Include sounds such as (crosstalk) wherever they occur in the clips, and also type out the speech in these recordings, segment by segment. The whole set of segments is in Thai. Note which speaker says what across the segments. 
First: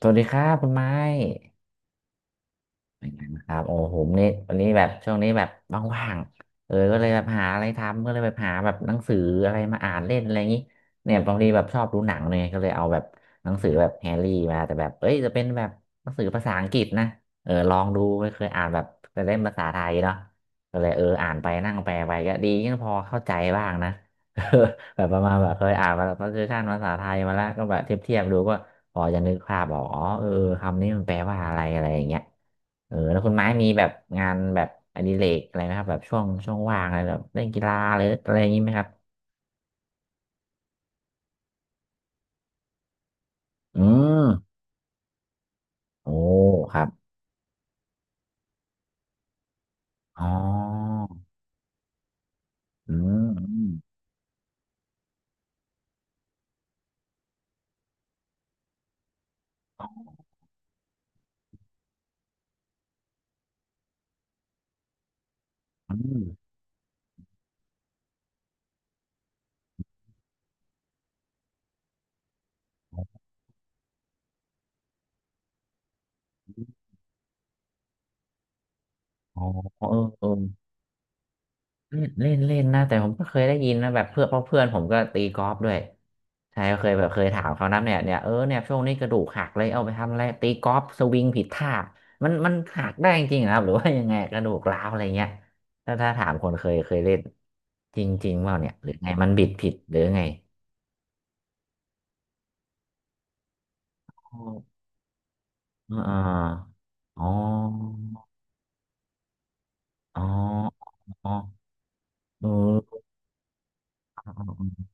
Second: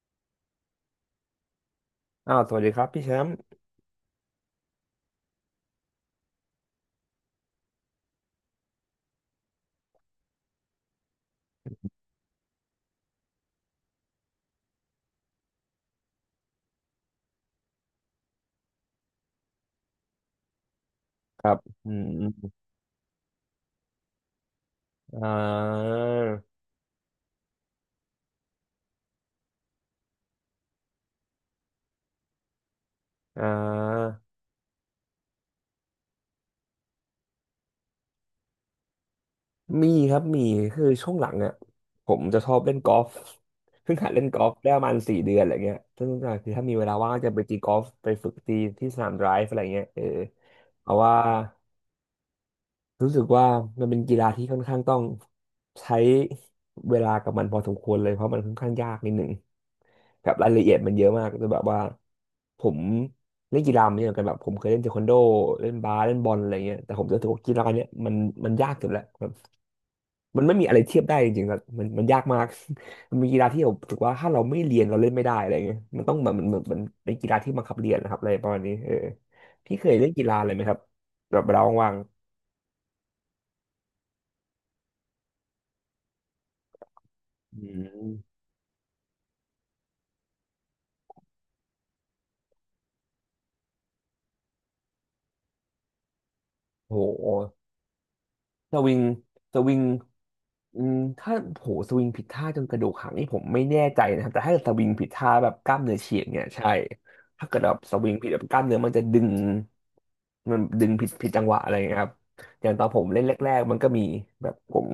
Speaker 1: สวัสดีครับคุณไม้
Speaker 2: อ้าวสวัสดีครับพี่
Speaker 1: เป็น
Speaker 2: แช
Speaker 1: ไง
Speaker 2: มป์
Speaker 1: บ้างครับโอ้ผมนี่วันนี้แบบช่วงนี้แบบว่างๆก็เลยแบบหาอะไรทำก็เลยแบบหาแบบหนังสืออะไรมาอ่านเล่นอะไรอย่างนี้เนี่ยบางทีแบบชอบดูหนังเนี่ยก็เลยเอาแบบหนังสือแบบแฮร์รี่มาแต่แบบเอ้ยจะเป็นแบบหนังสือภาษาอังกฤษนะเออลองดูไม่เคยอ่านแบบแต่เล่มภาษาไทยเนาะก็เลยเอออ่าน
Speaker 2: ค
Speaker 1: ไป
Speaker 2: รับ
Speaker 1: นั่งแป
Speaker 2: อื
Speaker 1: ล
Speaker 2: ม
Speaker 1: ไป
Speaker 2: อ
Speaker 1: ก็ดี
Speaker 2: ม
Speaker 1: ยังพอเข้าใจบ้างนะ (laughs) แบบประ
Speaker 2: อ่
Speaker 1: มาณแบบเคยอ่า
Speaker 2: า
Speaker 1: นมาแบบ translation ภาษาไทยมาแล้วก็แบบเทียบดูก็พอจะนึกภาพออกอ๋อเออคำนี้มันแปลว่าอะไรอะไรอย่างเงี้ยเออแล้วคุณ
Speaker 2: อ่
Speaker 1: ไม้มีแบบ
Speaker 2: า
Speaker 1: งานแบบอดิเรกอะไรไหมครับแบบช่วงว่างอะไรแบบเล่นกีฬาหรืออะไรอย่างงี้ไหมครับ
Speaker 2: มีครับมีคือช่วงหลังเนี่ยผมจะชอบเล่นกอล์ฟ
Speaker 1: อื
Speaker 2: (laughs) เพิ่งหัดเล่
Speaker 1: ม
Speaker 2: นกอล์ฟได้ประมาณ4 เดือนอะไรเงี้ยซึ่ง
Speaker 1: โอ้
Speaker 2: คือถ้า
Speaker 1: ค
Speaker 2: มี
Speaker 1: รั
Speaker 2: เว
Speaker 1: บ
Speaker 2: ลาว่างก็จะไปตีกอล์ฟไปฝึกตีที่สนามไดรฟ์อะไรเงี้ยเออ
Speaker 1: อ๋
Speaker 2: เพ
Speaker 1: อ
Speaker 2: ราะว่า
Speaker 1: อื
Speaker 2: รู้สึก
Speaker 1: มอื
Speaker 2: ว่า
Speaker 1: ม
Speaker 2: มันเป็นกีฬาที่ค่อนข้างต้องใช้เวลากับมันพอสมควรเลยเพราะมันค่อนข้างยากนิดหนึ่ง แบบรายละเอียดมันเยอะมากแต่แบบว่าผมเล่นกีฬามาเยอะเหมือนกันแบบผมเคยเล่นเทควันโดเล่น
Speaker 1: อื
Speaker 2: บาสเล่น
Speaker 1: ม
Speaker 2: บอลอะไรเงี้ยแต่ผมรู้สึกว่ากีฬาเนี้ยมันยากสุดแล้วแบบมันไม่มีอะไรเทียบได้จริงๆครับมันยากมาก (laughs) มันมีกีฬาที่ผมรู้สึกว่าถ้าเราไม่เรียนเราเล่นไม่ได้อะไรเงี้ยมันต้องแบบมันเหมือนมันเป็นกีฬาที่บังคับเรียนนะครับอะไรประมาณนี้เออ
Speaker 1: อ๋อ
Speaker 2: พี่
Speaker 1: เอ
Speaker 2: เคย
Speaker 1: อ
Speaker 2: เล่น
Speaker 1: เอ
Speaker 2: กี
Speaker 1: อ
Speaker 2: ฬาอะไรไหมครับแบบเวลาว่าง
Speaker 1: เล่นเล่นเล่นนะแต่ผมก็เคยได้ยินนะแบบเพื่อนเพราะเพื่อนผมก็ตีกอล์ฟด้วยใช่ก็เคยแบบเคยถาม
Speaker 2: ๆอื
Speaker 1: เขานะเนี่ย
Speaker 2: ม
Speaker 1: เนี่ยเออเนี่ยช่วงนี้กระดูกหักเลยเอาไปทำอะไรตีกอล์ฟสวิงผิดท่ามันมันหักได้จริงๆเหรอครับหรือว่ายังไงกระดูกร้าวอะไรเงี้ยถ้าถามคนเคย
Speaker 2: โ
Speaker 1: เล่น
Speaker 2: ห
Speaker 1: จริงๆเปล่าเนี่ย
Speaker 2: ส
Speaker 1: หรือ
Speaker 2: วิง
Speaker 1: ไงมันบิด
Speaker 2: ส
Speaker 1: ผิด
Speaker 2: วิง
Speaker 1: หรือไง
Speaker 2: อืมถ้าโหสวิงผิดท่าจนกระดูกหักนี่ผมไม่แน่ใจนะครับ
Speaker 1: อ๋อ
Speaker 2: แต่ถ้าสวิงผิดท่าแบบกล้าม
Speaker 1: เอ๋
Speaker 2: เนื้อฉีกเนี่ยใช่
Speaker 1: ออ๋
Speaker 2: ถ้าเกิดแบบส
Speaker 1: อ
Speaker 2: วิงผิดแบบกล้ามเนื้อมันจะดึง
Speaker 1: อ๋อ
Speaker 2: มันดึงผิดผิ
Speaker 1: อ๋
Speaker 2: ด
Speaker 1: อ
Speaker 2: จังหวะอะไรอย่างเงี้ยครับ
Speaker 1: เ
Speaker 2: อย่างตอนผ
Speaker 1: ออ
Speaker 2: มเล่นแรกๆมันก็มีแบบผม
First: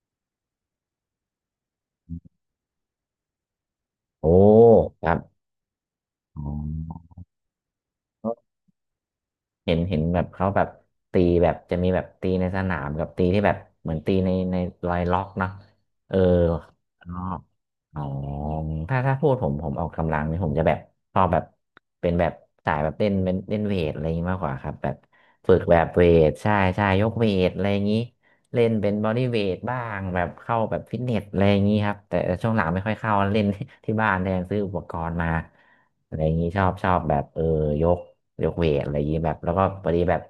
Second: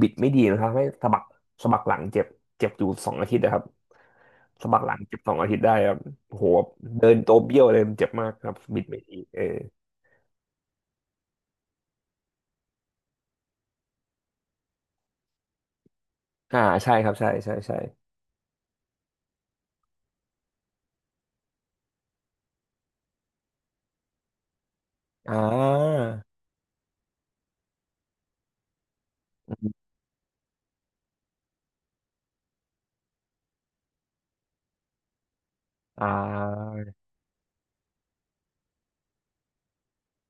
Speaker 2: บิดไม่ดีนะครับให้สะบักหลังเจ็บเจ็บอยู่สองอาทิตย์นะครับ
Speaker 1: โอ้
Speaker 2: สะบักหลัง
Speaker 1: ครั
Speaker 2: เจ็
Speaker 1: บ
Speaker 2: บสองอาทิตย์ได้ครับโอ้
Speaker 1: อ
Speaker 2: โหเดิ
Speaker 1: ๋
Speaker 2: นตัวเบี้ยวเลยมันเจ็บมากค
Speaker 1: อ
Speaker 2: รับบิดไม่ดีเออ
Speaker 1: เห็นเห็นแบบเขาแบบตีแบบจะมีแบบตีในสนามกับตีที่แบบเหมือนตีในรอยล็อกเนาะเออ
Speaker 2: อ่าใช่
Speaker 1: อ๋
Speaker 2: ค
Speaker 1: อ
Speaker 2: รับใช่ใช่ใช่
Speaker 1: อ๋อถ้าพูดผมออกกำลังนี่ผมจะแบบชอบแบบเป็นแบบสายแบบเล่นเป็นเล่นเวทอะไรอย่างนี้มากกว่าครับแบบ
Speaker 2: อ่า
Speaker 1: ฝึกแบบเวทใช่ใช่ยกเวทอะไรอย่างนี้เล่นเป็นบอดี้เวทบ้างแบบเข้าแบบฟิตเนสอะไรอย่างนี้ครับแต่ช่วงหลังไม่ค่อยเข้าเล่น (laughs) ที่บ้านแทนซื้ออุปกรณ์มา
Speaker 2: อ่
Speaker 1: อะไรอย่างนี้ชอบ
Speaker 2: า
Speaker 1: ชอบแบบเออยก ยกเวทอะไรอย่างนี้แบบแล้วก็พอดีแบบ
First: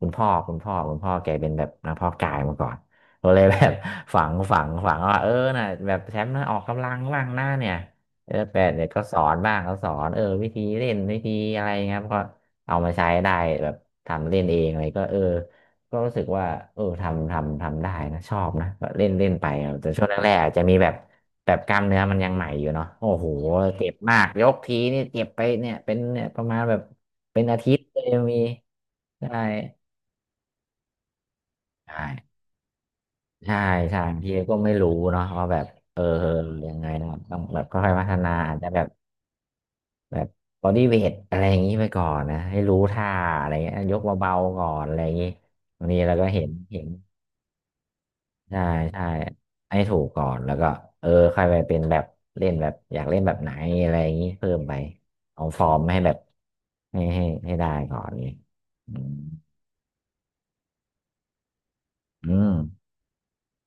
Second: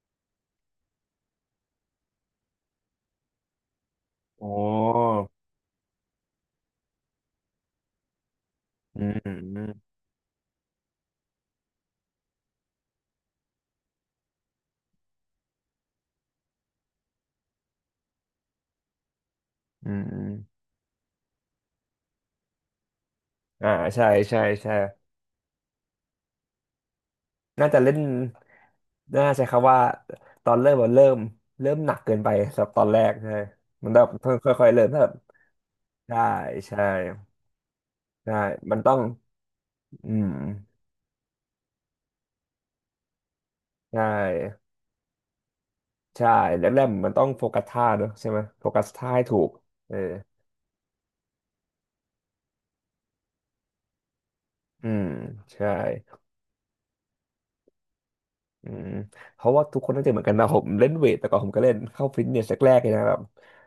Speaker 1: คุณพ่อแกเป็นแบบนักเพาะกายมาก่อนก็เลยแบบ (laughs) ฝัง
Speaker 2: อ๋อ
Speaker 1: ฝังฝังว่าเออน่ะแบบแชมป์นะออกกำลังบ้างหน้าเนี่ยเออแปดเนี่ยก็
Speaker 2: อื
Speaker 1: ส
Speaker 2: ม
Speaker 1: อ
Speaker 2: อื
Speaker 1: นบ้างก็สอ
Speaker 2: ม
Speaker 1: นเออวิธีเล่นวิธีอะไรเงี้ยครับก็เอามาใช้ได้แบบทำเล่นเองอะไรก็เออก็รู้สึกว่าเออทำได้นะชอบนะก็เล่นเล่นไปครับแต่
Speaker 2: อื
Speaker 1: ช่
Speaker 2: ม
Speaker 1: วง
Speaker 2: อืม
Speaker 1: แรกๆอาจจะมีแบบแบบกล้ามเนื้อมันยังใหม่อยู่เนาะโอ้โห
Speaker 2: อ่า
Speaker 1: เจ็บ
Speaker 2: ใช่
Speaker 1: มาก
Speaker 2: ใช่
Speaker 1: ยก
Speaker 2: ใช่
Speaker 1: ทีนี่เจ็บไปเนี่ยเป็นเนี่ยประมาณแบบ เป็นอา
Speaker 2: น่า
Speaker 1: ทิต
Speaker 2: จะ
Speaker 1: ย์
Speaker 2: เล่
Speaker 1: เล
Speaker 2: น
Speaker 1: ยมี
Speaker 2: น่า
Speaker 1: ใช่
Speaker 2: ใช้คำว่าตอนเริ่มมันเริ่มหนัก
Speaker 1: ใช่
Speaker 2: เกินไปสำหรับตอนแรกใช่
Speaker 1: ใช่
Speaker 2: มัน
Speaker 1: ใช่
Speaker 2: แบบ
Speaker 1: บาง
Speaker 2: ค
Speaker 1: ทีก็
Speaker 2: ่อ
Speaker 1: ไม่
Speaker 2: ยๆเริ่ม
Speaker 1: รู้
Speaker 2: ถ้าแบบ
Speaker 1: เนาะว่าแบบเออ
Speaker 2: ใช่
Speaker 1: เออยัง
Speaker 2: ใช่
Speaker 1: ไงนะครับต้องแบบค่อยๆพัฒนา
Speaker 2: ใช่
Speaker 1: อาจจะ
Speaker 2: มั
Speaker 1: แบ
Speaker 2: น
Speaker 1: บ
Speaker 2: ต้องอื
Speaker 1: แบบ
Speaker 2: ม
Speaker 1: บอดี้เวทอะไรอย่างนี้ไปก่อนนะให้รู้ท่าอะไรเงี้ยย
Speaker 2: ใช่
Speaker 1: กเบาๆก่อนอะไรอย่างนี้บางทีเราก็
Speaker 2: ใช่
Speaker 1: เห็น
Speaker 2: แร
Speaker 1: เห็
Speaker 2: ก
Speaker 1: น
Speaker 2: ๆมันต้องโฟกัสท่าเนอะใช่ไหม
Speaker 1: ใช่
Speaker 2: โฟกัส
Speaker 1: ใช่
Speaker 2: ท่าให้ถูก
Speaker 1: ให้
Speaker 2: เอ
Speaker 1: ถู
Speaker 2: อ
Speaker 1: กก่อนแล้วก็เออค่อยไปเป็นแบบเล่นแบบอยากเล่นแบบไหนอะไรอย่างนี้เพิ่มไป
Speaker 2: อืม
Speaker 1: เอาฟอ
Speaker 2: ใช่
Speaker 1: ร์มให้แบบให้ได้ก่อนนี้
Speaker 2: อืม
Speaker 1: อืม
Speaker 2: เพราะว่าทุกคนน่าจะเหมือนกันนะผมเล่นเวทแต่ก่อนผมก็เล่นเข้าฟิต
Speaker 1: อื
Speaker 2: เนส
Speaker 1: ม
Speaker 2: แรกๆเลยนะแบบ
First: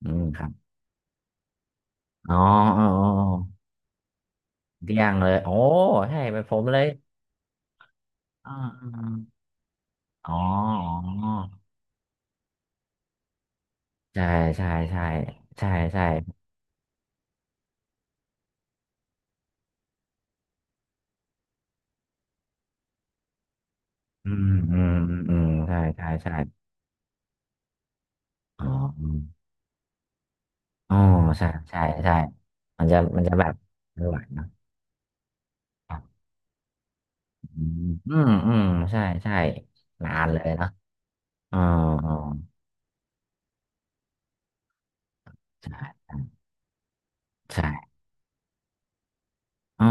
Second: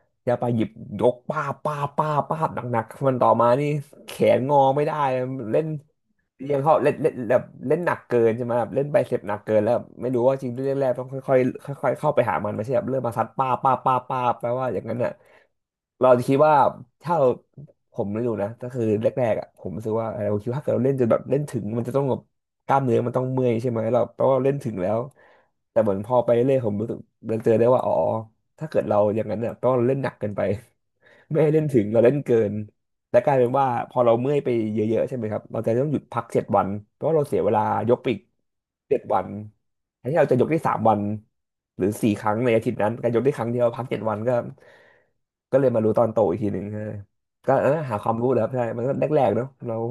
Speaker 1: อืม
Speaker 2: ยา
Speaker 1: ค
Speaker 2: ไป
Speaker 1: รับ
Speaker 2: หยิบยกป้าบป้าบป้าบ
Speaker 1: อ๋อ
Speaker 2: ป้าบหนั
Speaker 1: อ๋อ
Speaker 2: ก
Speaker 1: อ๋
Speaker 2: ๆมันต่อมา
Speaker 1: อ
Speaker 2: นี่แขนงอไม่ได้
Speaker 1: เดี่ยงเลยโอ้
Speaker 2: เล่น
Speaker 1: ใช่เป็นผ
Speaker 2: เรียง
Speaker 1: ม
Speaker 2: เขา
Speaker 1: เลย
Speaker 2: เล่นเล่นแบบเล่นหนักเกินใช่
Speaker 1: อ๋
Speaker 2: ไหมแบบเล่นไบเซ
Speaker 1: อ
Speaker 2: ปหนักเกินแล้วแบบไม่รู้
Speaker 1: อ๋อ
Speaker 2: ว่าจริงเร่น
Speaker 1: อ
Speaker 2: แรกๆต้อง
Speaker 1: ๋
Speaker 2: ค่อย
Speaker 1: อ
Speaker 2: ๆค่อยๆเข้าไปหามันไม่ใช่แบบเริ่มมาซัดป้าบป้าบป้าบป้า
Speaker 1: ใช่
Speaker 2: บแปลว่า
Speaker 1: ใช่
Speaker 2: อย่างนั้น
Speaker 1: ใช่
Speaker 2: น่ะ
Speaker 1: ใช่ใช่
Speaker 2: เราจะคิดว่าถ้าเราผมไม่รู้นะก็คือแรกๆอ่ะผมรู้สึกว่าเออผมคิดว่าถ้าเกิดเราเล่นจนแบบเล่นถึงมันจะต้องแบบ กล้ามเนื้อมันต้องเมื่อยใช่ไหมเราแปล
Speaker 1: อื
Speaker 2: ว่าเรา
Speaker 1: ม
Speaker 2: เล่นถึง
Speaker 1: อื
Speaker 2: แล้
Speaker 1: ม
Speaker 2: ว
Speaker 1: อืมอืมใช่
Speaker 2: แต่เหมือน
Speaker 1: ใช่
Speaker 2: พอไป
Speaker 1: ใช่
Speaker 2: เรื่อยๆผมรู้สึกเดินเจอได้ว่าอ๋อ
Speaker 1: อ๋อ
Speaker 2: ถ้าเกิดเรา
Speaker 1: อืม
Speaker 2: อย่างนั้นเนี่ยแปลว่าเราเล่นหนักเกินไป
Speaker 1: อ๋อ
Speaker 2: (laughs) ไม่
Speaker 1: ใช่
Speaker 2: ให้เล่น
Speaker 1: ใช่
Speaker 2: ถึงเราเล่
Speaker 1: ใช่
Speaker 2: นเกิน
Speaker 1: มันจะ
Speaker 2: และ
Speaker 1: มัน
Speaker 2: ก
Speaker 1: จะ
Speaker 2: ลาย
Speaker 1: แบ
Speaker 2: เป็น
Speaker 1: บ
Speaker 2: ว่าพอ
Speaker 1: ไม่
Speaker 2: เรา
Speaker 1: ไหว
Speaker 2: เมื่อย
Speaker 1: เนอะ
Speaker 2: ไปเยอะๆใช่ไหมครับเราจะต้อ
Speaker 1: ค
Speaker 2: งห
Speaker 1: รั
Speaker 2: ยุดพั
Speaker 1: บ
Speaker 2: กเจ็ดวันเพราะว่าเราเสียเว
Speaker 1: อื
Speaker 2: ลา
Speaker 1: ม
Speaker 2: ยกไป
Speaker 1: อื
Speaker 2: อีก
Speaker 1: มอืม
Speaker 2: เจ็
Speaker 1: ใช่
Speaker 2: ดวัน
Speaker 1: ใช่
Speaker 2: แทน
Speaker 1: นา
Speaker 2: ที่
Speaker 1: น
Speaker 2: เรา
Speaker 1: เล
Speaker 2: จะย
Speaker 1: ย
Speaker 2: กได้
Speaker 1: เนอะ
Speaker 2: 3 วัน
Speaker 1: อ๋อ
Speaker 2: หรือ
Speaker 1: อ๋
Speaker 2: สี่
Speaker 1: อ
Speaker 2: ครั้งในอาทิตย์นั้นการยกได้ครั้งเดียวพักเจ็ดวันก็ก็เลยมารู้ตอ
Speaker 1: ใช่
Speaker 2: นโตอีกทีหนึ่งฮะก็เออ
Speaker 1: ใช่
Speaker 2: หาความรู้นะครับใช่มันก็แรกๆเนาะเรา
Speaker 1: อ๋อ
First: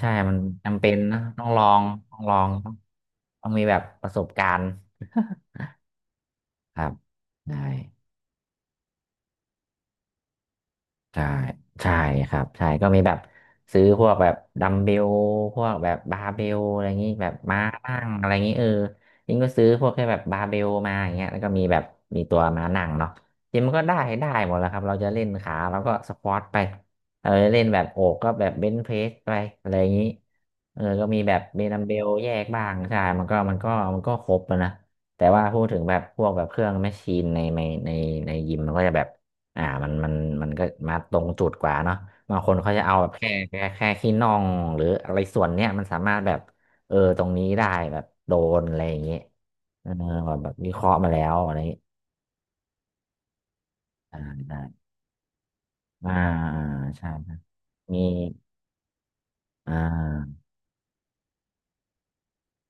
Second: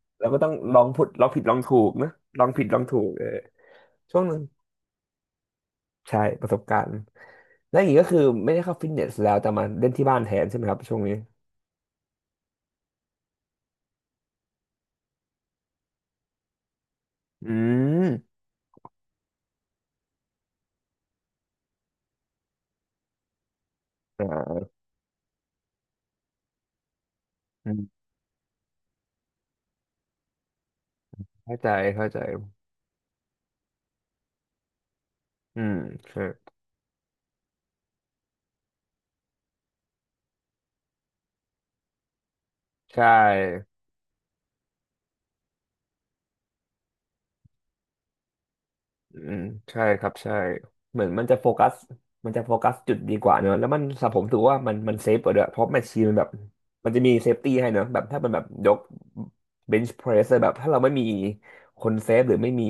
Speaker 1: ใช่
Speaker 2: เรา
Speaker 1: มัน
Speaker 2: ก็ต้องล
Speaker 1: จำ
Speaker 2: อง
Speaker 1: เป็น
Speaker 2: ผุด
Speaker 1: นะ
Speaker 2: ลองผิ
Speaker 1: ต้
Speaker 2: ด
Speaker 1: อง
Speaker 2: ลอ
Speaker 1: ล
Speaker 2: ง
Speaker 1: อ
Speaker 2: ถู
Speaker 1: ง
Speaker 2: กนะ
Speaker 1: ต้องลอ
Speaker 2: ลอ
Speaker 1: ง
Speaker 2: งผิด
Speaker 1: ต้อง
Speaker 2: ลองถูกเออ
Speaker 1: ต้องมีแบบประ
Speaker 2: ช่
Speaker 1: ส
Speaker 2: วง
Speaker 1: บ
Speaker 2: หนึ่ง
Speaker 1: การณ์
Speaker 2: ใช่ประสบ
Speaker 1: (laughs) ค
Speaker 2: กา
Speaker 1: รั
Speaker 2: ร
Speaker 1: บ
Speaker 2: ณ์
Speaker 1: ได้
Speaker 2: แล้วอย่างนี้ก็คือไม่ได้เข้าฟิตเนสแล้วแต่มาเล่นที่บ้านแทนใช่ไหมครับช่วงนี้
Speaker 1: ใช่ใช่ครับใช่ก็มีแบบซื้อพวกแบบดัมเบลพวกแบบบาร์เบลอะไรอย่างนี้แบบ
Speaker 2: อื
Speaker 1: ม้านั่
Speaker 2: ม
Speaker 1: งอะไรอย่างนี้เออยิ่งก็ซื้อพวกแค่แบบบาร์เบลมาอย่างเงี้ยแล้วก็มีแบบมีตัวม้านั่งเนาะจริงมันก็ได้ได้หมด
Speaker 2: อ่า
Speaker 1: แล้วครับเราจะเล่นขาเราก็สควอตไปเออเล่น
Speaker 2: อื
Speaker 1: แบบโอ
Speaker 2: ม
Speaker 1: กก็แบบเบนช์เพรสไปอะไรอย่างนี้เออก็มีแบบ
Speaker 2: เข้า
Speaker 1: เบ
Speaker 2: ใจ
Speaker 1: ดัมเบล
Speaker 2: เข้าใจ
Speaker 1: แยกบ้างใช่มันก็ครบอะนะแต่ว่าพู
Speaker 2: อื
Speaker 1: ด
Speaker 2: ม
Speaker 1: ถึงแบบพ
Speaker 2: ใช่
Speaker 1: วกแบบเครื่องแมชชีนในในยิมมันก็จะแบบ มันมันก็มาตรงจุดกว่าเนาะบางคนเขาจะเอาแบ
Speaker 2: ใช่
Speaker 1: บแค่ขี้น่องหรืออะไรส่วนเนี้ยมันสามารถแบบเออตรงนี้ได้แบบโดนอะไรอย่างเงี้
Speaker 2: อื
Speaker 1: ย
Speaker 2: มใช่
Speaker 1: เออ
Speaker 2: ครับ
Speaker 1: แบ
Speaker 2: ใช่
Speaker 1: บแบบวิเคราะห์
Speaker 2: เหมือ
Speaker 1: มา
Speaker 2: น
Speaker 1: แล้
Speaker 2: มัน
Speaker 1: ว
Speaker 2: จะโฟ
Speaker 1: อะไรอ
Speaker 2: กั
Speaker 1: ย่าง
Speaker 2: ส
Speaker 1: งี้
Speaker 2: มันจะโฟกัสจุดดีกว่าเนอะ แล้วมันสำหรับ
Speaker 1: อ่า
Speaker 2: ผมถือ
Speaker 1: ได้
Speaker 2: ว่ามันเซฟกว่าด้วยเพราะแมชชีน
Speaker 1: อ่า
Speaker 2: มันแบบมันจะ
Speaker 1: ใช่
Speaker 2: มีเซ
Speaker 1: ใช่
Speaker 2: ฟตี้ให้เนอะแบ
Speaker 1: มี
Speaker 2: บถ้ามันแบบยก
Speaker 1: อ่
Speaker 2: เบนช์เพรส
Speaker 1: า
Speaker 2: แบบถ้าเราไม่มีคนเซฟหรือไม่มี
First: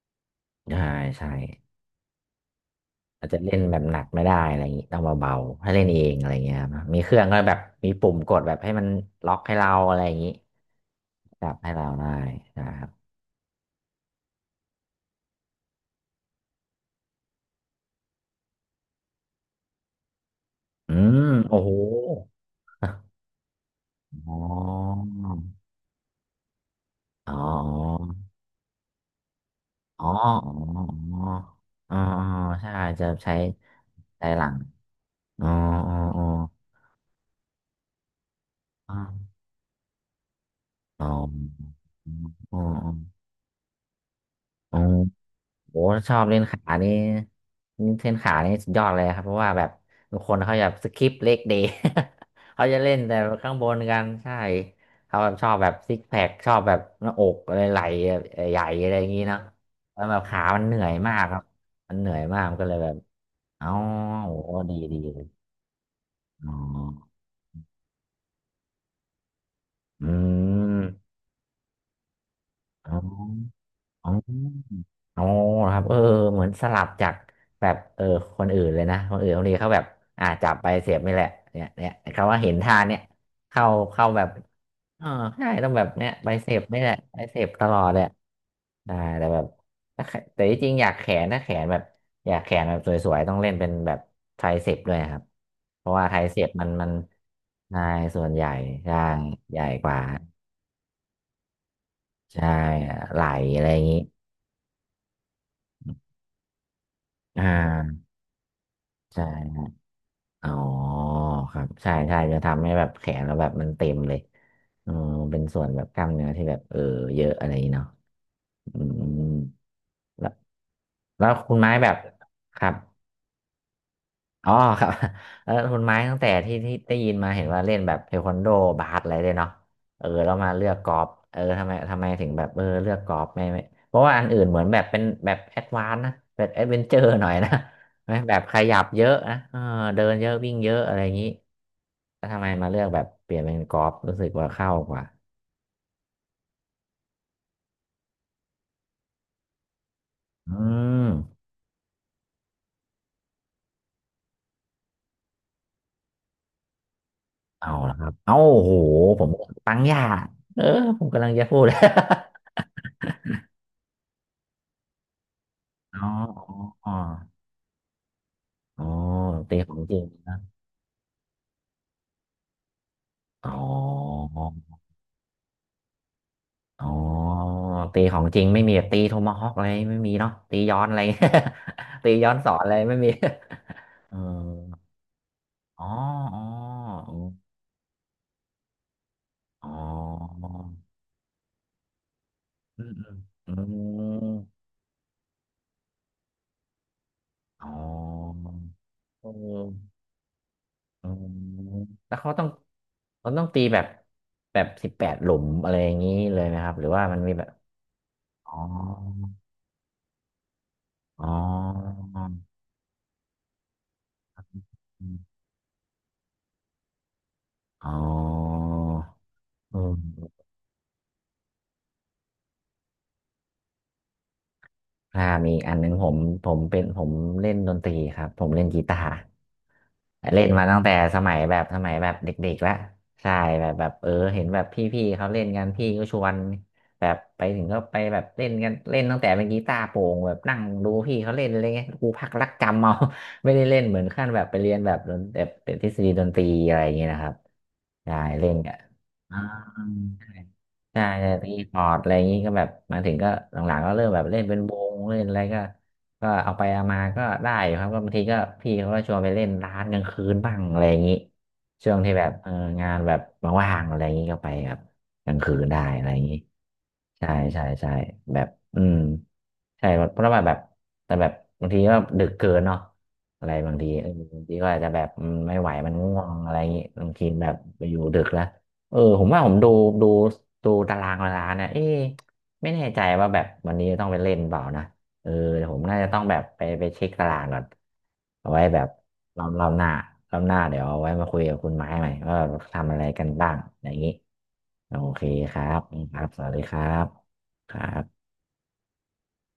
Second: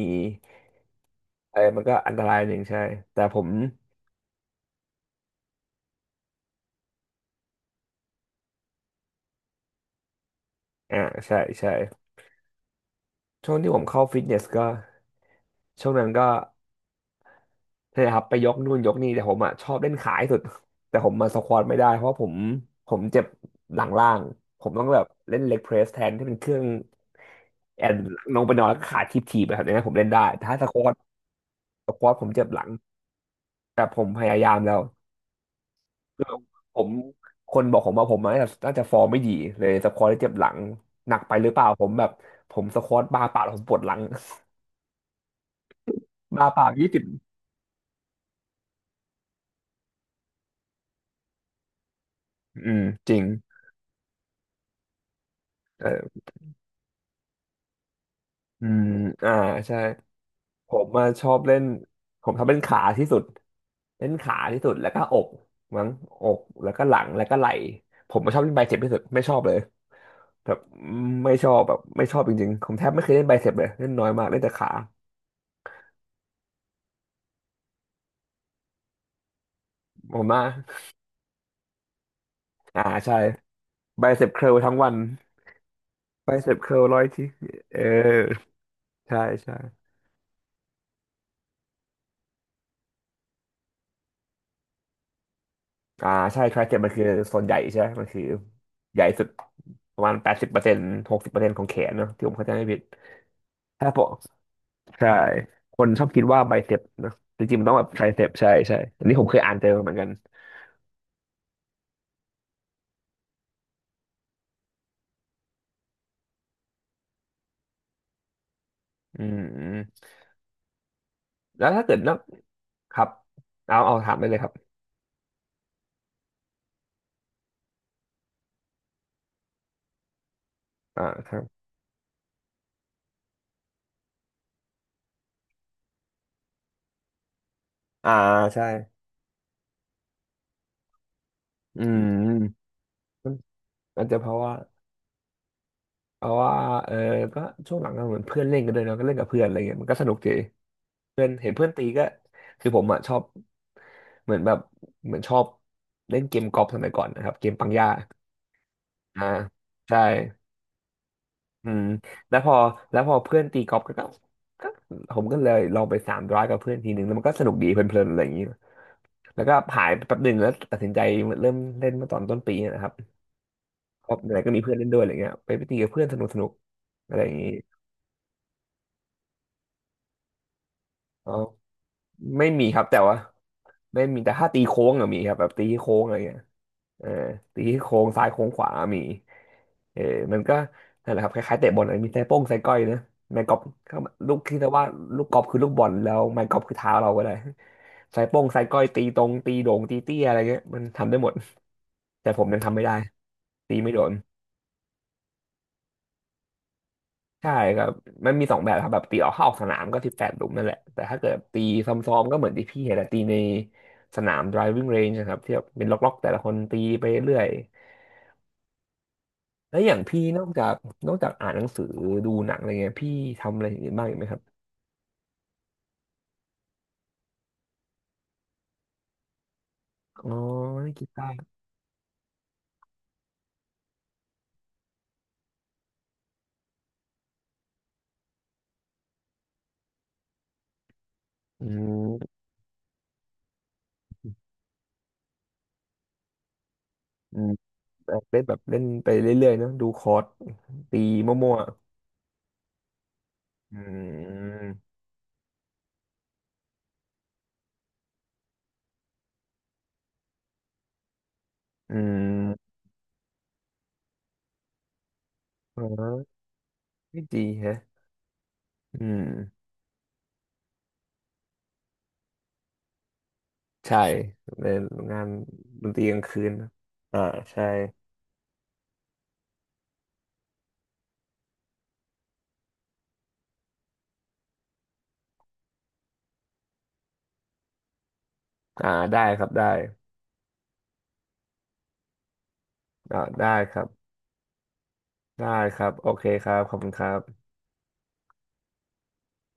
Speaker 1: ใช่ใช่
Speaker 2: เออมันก็อันตรายหนึ่งใช่ แต่
Speaker 1: อาจ
Speaker 2: ผ
Speaker 1: จะ
Speaker 2: ม
Speaker 1: เล่นแบบหนักไม่ได้อะไรอย่างงี้ต้องเบาๆให้เล่นเองอะไรอย่างเงี้ยครับมีเครื่องก็แบบมีปุ่มกดแบบให้มันล็อกให้เราอะไรอย่างงี้
Speaker 2: อ่าใช่
Speaker 1: จับให้
Speaker 2: ใช่
Speaker 1: เราได้นะครับ
Speaker 2: ช่วงที่ผมเข้าฟิตเนสก็ช่วงนั้นก็นี่นแหละครับไปยกนู่นยกนี่แต่ผมอ่ะชอบเล่นขาที่สุด
Speaker 1: อื
Speaker 2: แต่ผม
Speaker 1: ม
Speaker 2: มาสคว
Speaker 1: โอ้
Speaker 2: อต
Speaker 1: โห
Speaker 2: ไม่ได้เพราะผมผมเจ็บหลังล่าง
Speaker 1: อ๋
Speaker 2: ผมต้องแบ
Speaker 1: อ
Speaker 2: บเล่นเล็กเพรสแทนที่เป็นเครื่อง
Speaker 1: อ๋อ
Speaker 2: แอนลงไปนอนแล้วก็ขาทิบทีแบบนี้นะผม
Speaker 1: อ๋
Speaker 2: เล่
Speaker 1: อ
Speaker 2: นได้แต่
Speaker 1: อ๋อ
Speaker 2: ถ้าสควอต
Speaker 1: อ๋ออ๋อ
Speaker 2: ผมเจ็บหลัง
Speaker 1: ใช่จะใช้
Speaker 2: แต่ผมพ
Speaker 1: ใช้
Speaker 2: ยา
Speaker 1: หลั
Speaker 2: ยา
Speaker 1: ง
Speaker 2: มแล้ว
Speaker 1: อ๋ออ๋อ
Speaker 2: ผมคนบอกผมว่าผมน่าจะ
Speaker 1: อ๋
Speaker 2: ฟอร์มไม่
Speaker 1: อ
Speaker 2: ดีเลยสควอตเจ็บหลัง
Speaker 1: อ๋อ
Speaker 2: หนักไปหรือเปล่าผมแบบผ
Speaker 1: อ๋อ
Speaker 2: มสควอตบาร์เปล่าผมปวดหลัง
Speaker 1: อ๋อ โอ้ชอบเล่
Speaker 2: (laughs)
Speaker 1: น
Speaker 2: บาร์เป
Speaker 1: ขา
Speaker 2: ล่ายี่
Speaker 1: นี่
Speaker 2: สิบ
Speaker 1: เล่นขานี่สุดยอดเลยครับเพราะว่าแบบบางคนเขาจะสคิปเลกเดย์ (laughs) เขา
Speaker 2: อื
Speaker 1: จะ
Speaker 2: ม
Speaker 1: เล่น
Speaker 2: จ
Speaker 1: แต่
Speaker 2: ริง
Speaker 1: ข้างบนกันใช่เขาแบบชอบแบบ
Speaker 2: เอ
Speaker 1: ซิกแพ
Speaker 2: อ
Speaker 1: คชอบแบบหน้าอกอะไรไหล่ใหญ่
Speaker 2: อืม
Speaker 1: อะไรอย่างนี้
Speaker 2: อ่า
Speaker 1: เนอะ
Speaker 2: ใช่
Speaker 1: แล้วแบบขามัน
Speaker 2: ผ
Speaker 1: เหนื่อ
Speaker 2: ม
Speaker 1: ย
Speaker 2: มา
Speaker 1: มาก
Speaker 2: ชอ
Speaker 1: ครั
Speaker 2: บ
Speaker 1: บ
Speaker 2: เล่น
Speaker 1: มันเหนื่อย
Speaker 2: ผม
Speaker 1: มาก
Speaker 2: ทำ
Speaker 1: มั
Speaker 2: เล่
Speaker 1: น
Speaker 2: น
Speaker 1: ก็เลย
Speaker 2: ขา
Speaker 1: แบบ
Speaker 2: ที่สุด
Speaker 1: เอ้า
Speaker 2: เล่นขา
Speaker 1: โอ้
Speaker 2: ที่สุ
Speaker 1: ดี
Speaker 2: ดแล้ว
Speaker 1: ดี
Speaker 2: ก็อ
Speaker 1: เลย
Speaker 2: กมั้งอก
Speaker 1: อ๋อ
Speaker 2: แล้วก็หลังแล้วก็ไหล่ผมมาชอบเล่นไบเซ็ปที่สุดไม่ชอบเลย
Speaker 1: อื
Speaker 2: แบบ
Speaker 1: ม
Speaker 2: ไม่ชอบแบบไม่ชอบจริงๆผมแท
Speaker 1: อ๋
Speaker 2: บ
Speaker 1: อ
Speaker 2: ไม่เคยเล่นไบเซ็ปเลยเล่นน้อ
Speaker 1: อ๋อ
Speaker 2: ยมากเล่นแต่ขา
Speaker 1: อ๋อครับเออเหมือนสลับจากแบบเออคนอื่นเลยนะคนอื่นบางทีเขาแบบ
Speaker 2: ผ
Speaker 1: อ่า
Speaker 2: มมา
Speaker 1: จั
Speaker 2: ก
Speaker 1: บไปเสียบนี่แหละเนี่ยเนี่ยเขาว่าเห็นทา
Speaker 2: อ่า
Speaker 1: นเนี่ย
Speaker 2: ใช่
Speaker 1: เข้า
Speaker 2: ไบ
Speaker 1: เข้าแบ
Speaker 2: เซ็
Speaker 1: บ
Speaker 2: ปเคิลทั้งวัน
Speaker 1: เออใช่ต้องแบบเนี่ยไป
Speaker 2: ไบ
Speaker 1: เส
Speaker 2: เซ
Speaker 1: ย
Speaker 2: ป
Speaker 1: บ
Speaker 2: เคิ
Speaker 1: นี่
Speaker 2: ล
Speaker 1: แหละ
Speaker 2: 100
Speaker 1: ไป
Speaker 2: ที่
Speaker 1: เสยบตล
Speaker 2: เอ
Speaker 1: อ
Speaker 2: อ
Speaker 1: ดเลยได้
Speaker 2: ใช่
Speaker 1: แต่แบบ
Speaker 2: ใช่
Speaker 1: ถ้าแขแต่ที่จริงอยากแขนถ้าแขนแบบอยากแขนแบบสวยๆต้องเล่นเป็นแบบไทรเสพด้วยครับเพราะว่า
Speaker 2: อ่า
Speaker 1: ไทรเส
Speaker 2: ใช่
Speaker 1: พ
Speaker 2: ไท
Speaker 1: มั
Speaker 2: ริ
Speaker 1: น
Speaker 2: เซป
Speaker 1: มั
Speaker 2: มั
Speaker 1: น
Speaker 2: นคือส่วนใหญ่ใช่
Speaker 1: ใช่
Speaker 2: ไหมมันคื
Speaker 1: ส่
Speaker 2: อ
Speaker 1: วนใหญ่ใช่
Speaker 2: ใหญ่สุด
Speaker 1: ใหญ่ก
Speaker 2: ป
Speaker 1: ว่า
Speaker 2: ระมาณ80%60%ของแขนเนอะที่ผม
Speaker 1: ใช่
Speaker 2: เข้าใจไม่ผิด
Speaker 1: ไหลอะไรอย่าง
Speaker 2: ถ้า
Speaker 1: นี้
Speaker 2: ผมใช่ คนชอบคิดว่าไบเซปเนอะจ
Speaker 1: อ่
Speaker 2: ริงๆมันต้องแบบไท
Speaker 1: า
Speaker 2: ริเซปใช่ใช่อันนี้ผมเคยอ่าน
Speaker 1: ใช่
Speaker 2: เจอมาเหมือนกัน
Speaker 1: อ๋อครับ ใช่ใช่จะทำให้แบบแขนเราแบบมันเต็มเลยเออเป็นส่วนแบบกล้ามเนื้อที่แบบเออเยอะอะไรอย่างงี้เนาะอืม
Speaker 2: อืมอืม
Speaker 1: แล้วแล้วคุณ
Speaker 2: แล้
Speaker 1: ไม้
Speaker 2: วถ้า
Speaker 1: แบ
Speaker 2: เกิ
Speaker 1: บ
Speaker 2: ดนัก
Speaker 1: ครับ
Speaker 2: ครับ เอาเอาถามได้เลยค
Speaker 1: อ๋
Speaker 2: รั
Speaker 1: อ
Speaker 2: บ
Speaker 1: ครับ (laughs) แล้วคุณไม้ตั้งแต่ที่ได้ยินมาเห็นว่าเล่นแบบเทควันโดบาสอะไรด้วยเนาะเออเรามาเลือกกอ
Speaker 2: อ่า
Speaker 1: ล์ฟ
Speaker 2: ค
Speaker 1: เอ
Speaker 2: รั
Speaker 1: อ
Speaker 2: บ
Speaker 1: ทำไมถึงแบบเออเลือกกอล์ฟไม่ไม่เพราะว่าอันอื่นเหมือนแบบเป็นแบบแอดวานซ์นะแบบแอดเวนเจอร์หน่อยนะ (laughs) ไห
Speaker 2: อ่า
Speaker 1: มแบบข
Speaker 2: ใช่
Speaker 1: ยับเยอะนะเออเดินเยอะวิ่งเยอะอะไรอย่างนี้
Speaker 2: อื
Speaker 1: แล้วทำไมมา
Speaker 2: ม
Speaker 1: เลือกแบบเป
Speaker 2: มัน
Speaker 1: ลี่ยนเป็นกอล์ฟ
Speaker 2: อาจ
Speaker 1: รู้
Speaker 2: จะ
Speaker 1: สึ
Speaker 2: เพ
Speaker 1: ก
Speaker 2: ราะ
Speaker 1: ว่า
Speaker 2: ว่า
Speaker 1: เข้ากว่า
Speaker 2: เพราะว่าเออก็ช่วงหลังก็เหมือนเพื่อนเล่นกันด้วยเนาะก็เล่นกับเพื่อนอะไรเงี้ยมันก็สนุกดี
Speaker 1: อื
Speaker 2: เพื่อน
Speaker 1: ม
Speaker 2: เห็นเพื่อนตีก็คือผมอ่ะชอบเหมือนแบบเหมือนชอบเล่นเกมกอล์ฟสมัยก่อนนะครับเกมปั
Speaker 1: เอา
Speaker 2: งย่า
Speaker 1: ละครับเอ้าโอ้โหผ
Speaker 2: อ่า
Speaker 1: มปังยา
Speaker 2: ใช่
Speaker 1: เออผมกำลังจะพูด
Speaker 2: อื
Speaker 1: (laughs)
Speaker 2: มแล้วพอเพื่อนตีกอล์ฟก็ผมก็เลยลอง
Speaker 1: อ๋อ
Speaker 2: 300กับเพื่อน
Speaker 1: อ๋
Speaker 2: ที
Speaker 1: อ
Speaker 2: หนึ่งแล้วมันก็สนุกดีเพลินๆอะไรอย่างนี้
Speaker 1: อ๋อ
Speaker 2: แล้วก็
Speaker 1: ตีของ
Speaker 2: หาย
Speaker 1: จริ
Speaker 2: ไป
Speaker 1: ง
Speaker 2: แป๊บหนึ่งแล้วตัดสินใจเริ่มเล่นเมื่อตอนต้นปีนะครับ
Speaker 1: อ๋อ
Speaker 2: เพราะไหนก็มีเพื่อนเล่นด้วยอะไรเงี้ยไปตีกับเพื่อนสนุกสนุก
Speaker 1: อ๋อ
Speaker 2: อะไรอย่างนี้
Speaker 1: ตีของจริงไม่มีแบบตีโทมาฮอกอะไรไม่มีเนาะตีย้อนอะไร
Speaker 2: อ๋อ
Speaker 1: (laughs) ตีย้อนส
Speaker 2: ไม่
Speaker 1: อน
Speaker 2: มี
Speaker 1: อะไร
Speaker 2: ครับ
Speaker 1: ไม่
Speaker 2: แต่
Speaker 1: มี
Speaker 2: ว่า ไม่
Speaker 1: (laughs) เอ
Speaker 2: มีแต่ถ้าตี
Speaker 1: อ
Speaker 2: โค้งอะมีครับแบบตี
Speaker 1: อ๋อ
Speaker 2: โค้งอะไรเงี้
Speaker 1: อ๋อ
Speaker 2: ยเออตีโค้งซ้ายโค้งขวามี
Speaker 1: อ๋อ
Speaker 2: เออมันก็นั่นแหละครับคล้ายๆเตะบอลอะมีไส้โป้งไส้ก้อย
Speaker 1: อืม
Speaker 2: นะ
Speaker 1: อืม
Speaker 2: ไม้ก
Speaker 1: อื
Speaker 2: อล์ฟก็
Speaker 1: ม
Speaker 2: ลูกคิดเรีว่าลูกกอล์ฟคือลูกบอลแล้วไม้กอล์ฟคือเท้าเราก็ได้
Speaker 1: อ๋อ
Speaker 2: ไส้โป้งไส้ก้อยตีตร
Speaker 1: เออ
Speaker 2: งตีโด่งตีเตี้ยอะไรเงี้ยมัน
Speaker 1: อื
Speaker 2: ทำได้
Speaker 1: ม
Speaker 2: หมด
Speaker 1: แล้ว
Speaker 2: แต่
Speaker 1: เขา
Speaker 2: ผ
Speaker 1: ต้อ
Speaker 2: ม
Speaker 1: ง
Speaker 2: ยังทำไม่ได้
Speaker 1: เขาต้องตี
Speaker 2: ตี
Speaker 1: แบบ
Speaker 2: ไม่โดน
Speaker 1: 18หลุมอะไรอย่างนี้เลยไหมครับหรือว่ามันมีแบบ
Speaker 2: ใช่ครับมันมี
Speaker 1: อ๋อ
Speaker 2: 2 แบบครับแบบตีออกเข้าออกสนามก็18 หลุมนั่นแหละแต่ถ้า
Speaker 1: อ๋
Speaker 2: เกิดตีซ
Speaker 1: อ
Speaker 2: ้อมๆก็เหมือนที่พี่เห็นแหละตีในสนาม driving range นะครับที่แบบเป็นล็อกๆแต่ละคนตีไปเรื่อย
Speaker 1: อ๋อออ
Speaker 2: แล้
Speaker 1: อื
Speaker 2: วอย่างพี่
Speaker 1: ม
Speaker 2: นอกจากอ่านหนังสือดูหนังอะไรเงี้ยพี่ทำอะไรอย่างอื่นบ้างอีกไหมครับ
Speaker 1: อ่ามีอีกอันหนึงผมผมเป็นผมเล่นดนตรีครับผมเล่นกีตาร์
Speaker 2: อ๋อ
Speaker 1: เล่นมาตั้งแต่
Speaker 2: เล่นกีตาร์
Speaker 1: สมัยแบบเด็กๆแล้วใช่แบบเออเห็นแบบพี่ๆเขาเล่นกันพี่ก็ชวนแบบไปถึงก็ไปแบบเล่นกันเล่นตั้งแต่เป็นกีตาร์โปร่งแบบนั่งดูพี่เขาเล่นอะไร
Speaker 2: อื
Speaker 1: เงี้ยกูพัก
Speaker 2: ม
Speaker 1: รักจำเอา (laughs) ไม่ได้เล่นเหมือนขั้นแบบไปเรียนแบบเป็นทฤษฎีดนตรีอะไรอย่างเงี้ยนะครับ
Speaker 2: อืม
Speaker 1: ใช่
Speaker 2: เล่น
Speaker 1: เล่
Speaker 2: แบ
Speaker 1: น
Speaker 2: บ
Speaker 1: กัน
Speaker 2: เล่นไป
Speaker 1: อ่
Speaker 2: เรื่อยๆเนาะดูคอร์ด
Speaker 1: า
Speaker 2: ตี
Speaker 1: ใช่ใช่
Speaker 2: มั่
Speaker 1: ตี
Speaker 2: ว
Speaker 1: พอร์ตอะไรอย่างนี้ก็แบบมาถึงก็ห
Speaker 2: ๆ
Speaker 1: ลั
Speaker 2: อื
Speaker 1: งๆก็เริ่มแบบเล่นเป็นว
Speaker 2: ม
Speaker 1: งเล่นอะไรก็ก็เอาไปเอามาก็ได้อยู่ครับก็บางทีก็พี่เขาก็ชวนไปเล่นร้านกลางคืนบ้างอะไรอย่างนี้ช่
Speaker 2: อื
Speaker 1: วงที่แบบเออ
Speaker 2: ม
Speaker 1: งานแบบว่างๆอะไรอย่างนี้ก็ไปครับกลางคืนได้
Speaker 2: อ๋
Speaker 1: อะไรอย่าง
Speaker 2: อ
Speaker 1: นี้
Speaker 2: ไม่
Speaker 1: ใช่
Speaker 2: ดี
Speaker 1: ใช่
Speaker 2: ฮะ
Speaker 1: ใช่แบบอืม
Speaker 2: อืม
Speaker 1: ใช่เพราะว่าแบบแต่แบบบางทีก็ดึกเกินเนาะอะไรบางที
Speaker 2: ใช่
Speaker 1: เออบางที
Speaker 2: ใน
Speaker 1: ก็อาจจะแบบ
Speaker 2: งา
Speaker 1: อื
Speaker 2: น
Speaker 1: มไม่ไหว
Speaker 2: ด
Speaker 1: มั
Speaker 2: น
Speaker 1: น
Speaker 2: ตรี
Speaker 1: ง่
Speaker 2: ก
Speaker 1: ว
Speaker 2: ลาง
Speaker 1: ง
Speaker 2: คื
Speaker 1: อะ
Speaker 2: น
Speaker 1: ไรอย่า
Speaker 2: นะ
Speaker 1: งนี้บาง
Speaker 2: อ่า
Speaker 1: ทีแบบ
Speaker 2: ใช่
Speaker 1: ไปอยู่ดึกแล้ว เออผมว่าผมดูดูตารางเวลานะเอ๊ะไม่แน่ใจว่าแบบวันนี้จะต้องไปเล่นเปล่านะเออเดี๋ยวผมน่าจะต้องแบบไปเช็คตารางก่อนเอาไว้แบบ
Speaker 2: อ่าได้ครับ
Speaker 1: ร
Speaker 2: ได้
Speaker 1: อบหน้ารอบหน้าเดี๋ยวเอาไว้มาคุยกับคุณไม้ใหม่ว่าเราทำอะไร
Speaker 2: อ่า
Speaker 1: กัน
Speaker 2: ได้
Speaker 1: บ้าง
Speaker 2: ครั
Speaker 1: อ
Speaker 2: บ
Speaker 1: ย่างนี้โอเค
Speaker 2: ได้
Speaker 1: ครั
Speaker 2: ค
Speaker 1: บ
Speaker 2: รับโอ
Speaker 1: ครั
Speaker 2: เค
Speaker 1: บส
Speaker 2: ค
Speaker 1: วัส
Speaker 2: รั
Speaker 1: ดี
Speaker 2: บข
Speaker 1: ค
Speaker 2: อบ
Speaker 1: รั
Speaker 2: คุณค
Speaker 1: บ
Speaker 2: รับ
Speaker 1: ครับ